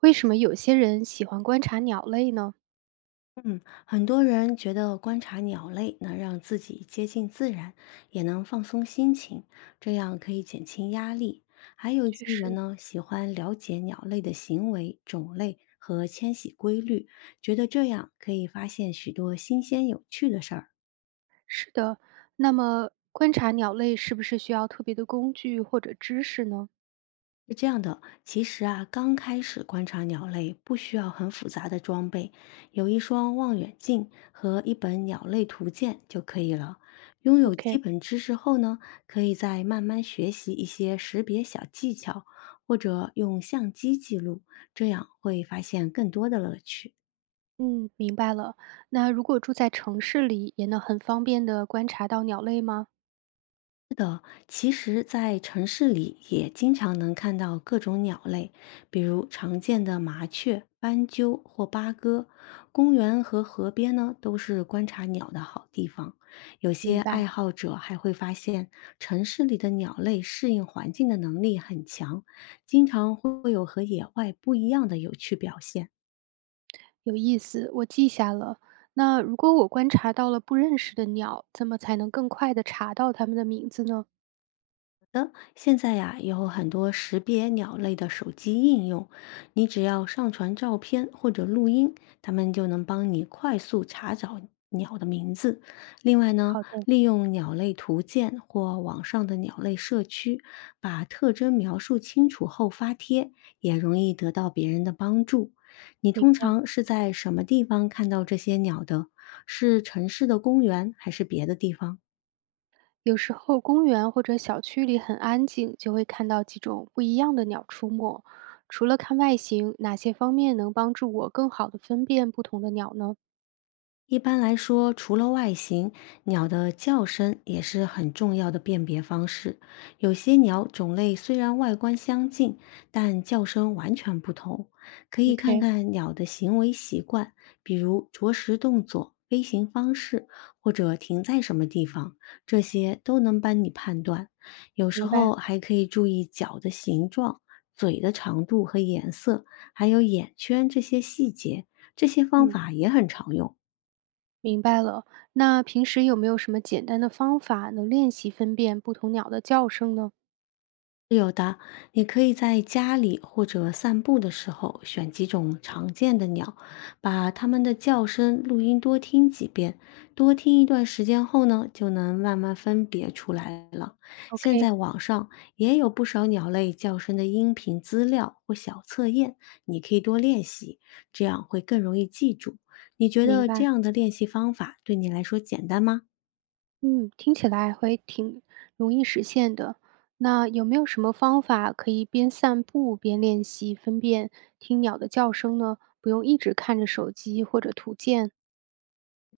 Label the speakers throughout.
Speaker 1: 为什么有些人喜欢观察鸟类呢？
Speaker 2: 嗯，很多人觉得观察鸟类能让自己接近自然，也能放松心情，这样可以减轻压力。还有一
Speaker 1: 确
Speaker 2: 些人
Speaker 1: 实
Speaker 2: 呢，喜欢了解鸟类的行为、种类和迁徙规律，觉得这样可以发现许多新鲜有趣的事儿。
Speaker 1: 是的。那么，观察鸟类是不是需要特别的工具或者知识呢
Speaker 2: 是这样的，其实啊，刚开始观察鸟类不需要很复杂的装备，有一双望远镜和一本鸟类图鉴就可以了。拥有基
Speaker 1: ？OK，
Speaker 2: 本知识后呢，可以再慢慢学习一些识别小技巧，或者用相机记录，这样会发现更多的乐趣。
Speaker 1: 嗯，明白了。那如果住在城市里，也能很方便的观察到鸟类吗？
Speaker 2: 其实，在城市里也经常能看到各种鸟类，比如常见的麻雀、斑鸠或八哥。公园和河边呢，都是观察鸟的好地方。有些
Speaker 1: 明白，
Speaker 2: 爱好者还会发现，城市里的鸟类适应环境的能力很强，经常会有和野外不一样的有趣表现。
Speaker 1: 有意思，我记下了。那如果我观察到了不认识的鸟，怎么才能更快的查到它们的名字呢？
Speaker 2: 现在呀，有很多识别鸟类的手机应用，你只要上传照片或者录音，它们就能帮你快速查找鸟的名字。另外呢，
Speaker 1: 好的，
Speaker 2: 利用鸟类图鉴或网上的鸟类社区，把特征描述清楚后发帖，也容易得到别人的帮助。你
Speaker 1: 明。
Speaker 2: 通常是在什么地方看到这些鸟的？是城市的公园还是别的地方？
Speaker 1: 有时候公园或者小区里很安静，就会看到几种不一样的鸟出没。除了看外形，哪些方面能帮助我更好的分辨不同的鸟呢
Speaker 2: 一般来说，除了外形，鸟的叫声也是很重要的辨别方式。有些鸟种类虽然外观相近，但叫声完全不同。可以看
Speaker 1: ？OK，
Speaker 2: 看鸟的行为习惯，比如啄食动作、飞行方式，或者停在什么地方，这些都能帮你判断。有时
Speaker 1: 明白。
Speaker 2: 候还可以注意脚的形状、嘴的长度和颜色，还有眼圈这些细节。这些方
Speaker 1: 嗯，
Speaker 2: 法也很常用。
Speaker 1: 明白了。那平时有没有什么简单的方法能练习分辨不同鸟的叫声呢
Speaker 2: 有的，你可以在家里或者散步的时候选几种常见的鸟，把它们的叫声录音多听几遍，多听一段时间后呢，就能慢慢分别出来了。现在
Speaker 1: ？OK，
Speaker 2: 网上也有不少鸟类叫声的音频资料或小测验，你可以多练习，这样会更容易记住。你觉
Speaker 1: 明
Speaker 2: 得这
Speaker 1: 白。
Speaker 2: 样的练习方法对你来说简单吗？
Speaker 1: 嗯，听起来会挺容易实现的。那有没有什么方法可以边散步边练习分辨听鸟的叫声呢？不用一直看着手机或者图鉴。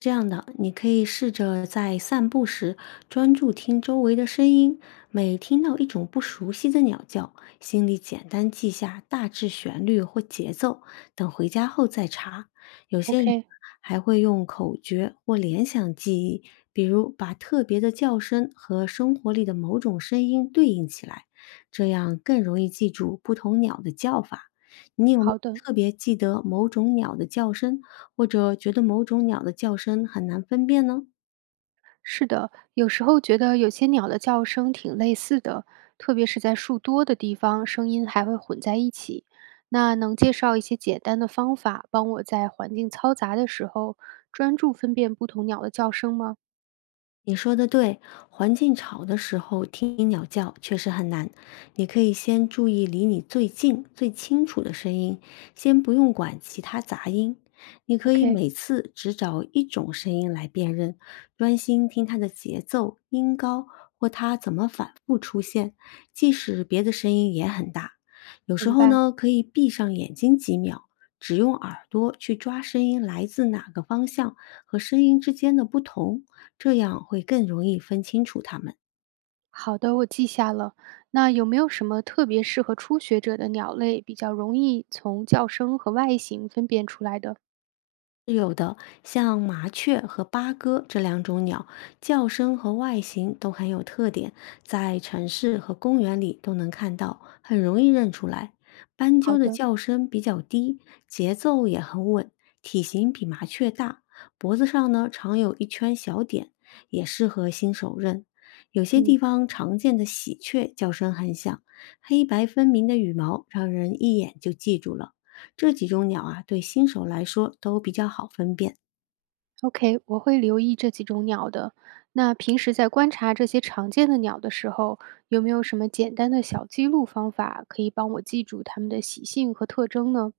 Speaker 2: 这样的，你可以试着在散步时专注听周围的声音，每听到一种不熟悉的鸟叫，心里简单记下大致旋律或节奏，等回家后再查。有些人
Speaker 1: OK，
Speaker 2: 还会用口诀或联想记忆，比如把特别的叫声和生活里的某种声音对应起来，这样更容易记住不同鸟的叫法。你有没有
Speaker 1: 好的，
Speaker 2: 特别记得某种鸟的叫声？或者觉得某种鸟的叫声很难分辨呢？
Speaker 1: 是的。有时候觉得有些鸟的叫声挺类似的，特别是在树多的地方，声音还会混在一起。那能介绍一些简单的方法，帮我在环境嘈杂的时候专注分辨不同鸟的叫声吗
Speaker 2: 你说的对，环境吵的时候听鸟叫确实很难。你可以先注意离你最近、最清楚的声音，先不用管其他杂音。你可以
Speaker 1: ？OK，
Speaker 2: 每次只找一种声音来辨认，专心听它的节奏、音高或它怎么反复出现，即使别的声音也很大。有时
Speaker 1: 明
Speaker 2: 候
Speaker 1: 白。
Speaker 2: 呢，可以闭上眼睛几秒，只用耳朵去抓声音来自哪个方向和声音之间的不同。这样会更容易分清楚它们。
Speaker 1: 好的，我记下了。那有没有什么特别适合初学者的鸟类，比较容易从叫声和外形分辨出来的？
Speaker 2: 是有的，像麻雀和八哥这两种鸟，叫声和外形都很有特点，在城市和公园里都能看到，很容易认出来。斑鸠
Speaker 1: 好
Speaker 2: 的
Speaker 1: 的，
Speaker 2: 叫声比较低，节奏也很稳，体型比麻雀大，脖子上呢常有一圈小点，也适合新手认。有些
Speaker 1: 嗯
Speaker 2: 地方常见的喜鹊叫声很响，黑白分明的羽毛让人一眼就记住了。这几种鸟啊，对新手来说都比较好分辨。
Speaker 1: ，OK，我会留意这几种鸟的。那平时在观察这些常见的鸟的时候，有没有什么简单的小记录方法可以帮我记住它们的习性和特征呢？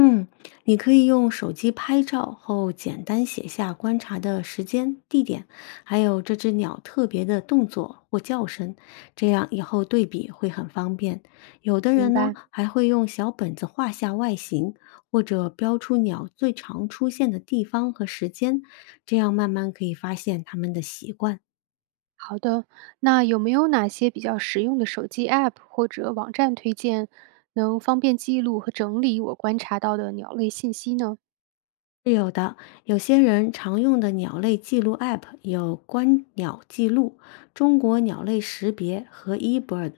Speaker 2: 嗯，你可以用手机拍照后，简单写下观察的时间、地点，还有这只鸟特别的动作或叫声，这样以后对比会很方便。有的
Speaker 1: 明
Speaker 2: 人呢，
Speaker 1: 白。
Speaker 2: 还会用小本子画下外形，或者标出鸟最常出现的地方和时间，这样慢慢可以发现它们的习惯。
Speaker 1: 好的，那有没有哪些比较实用的手机 App 或者网站推荐，能方便记录和整理我观察到的鸟类信息呢？
Speaker 2: 是有的，有些人常用的鸟类记录 App 有观鸟记录、中国鸟类识别和 eBird，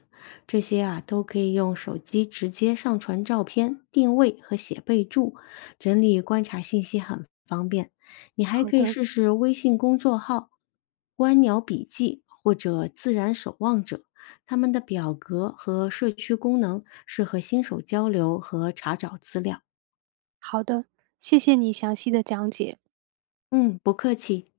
Speaker 2: 这些啊都可以用手机直接上传照片、定位和写备注，整理观察信息很方便。你还
Speaker 1: 好
Speaker 2: 可以
Speaker 1: 的，
Speaker 2: 试试微信公众号“观鸟笔记”或者“自然守望者”，他们的表格和社区功能适合新手交流和查找资料。
Speaker 1: 好的，谢谢你详细的讲解。
Speaker 2: 嗯，不客气。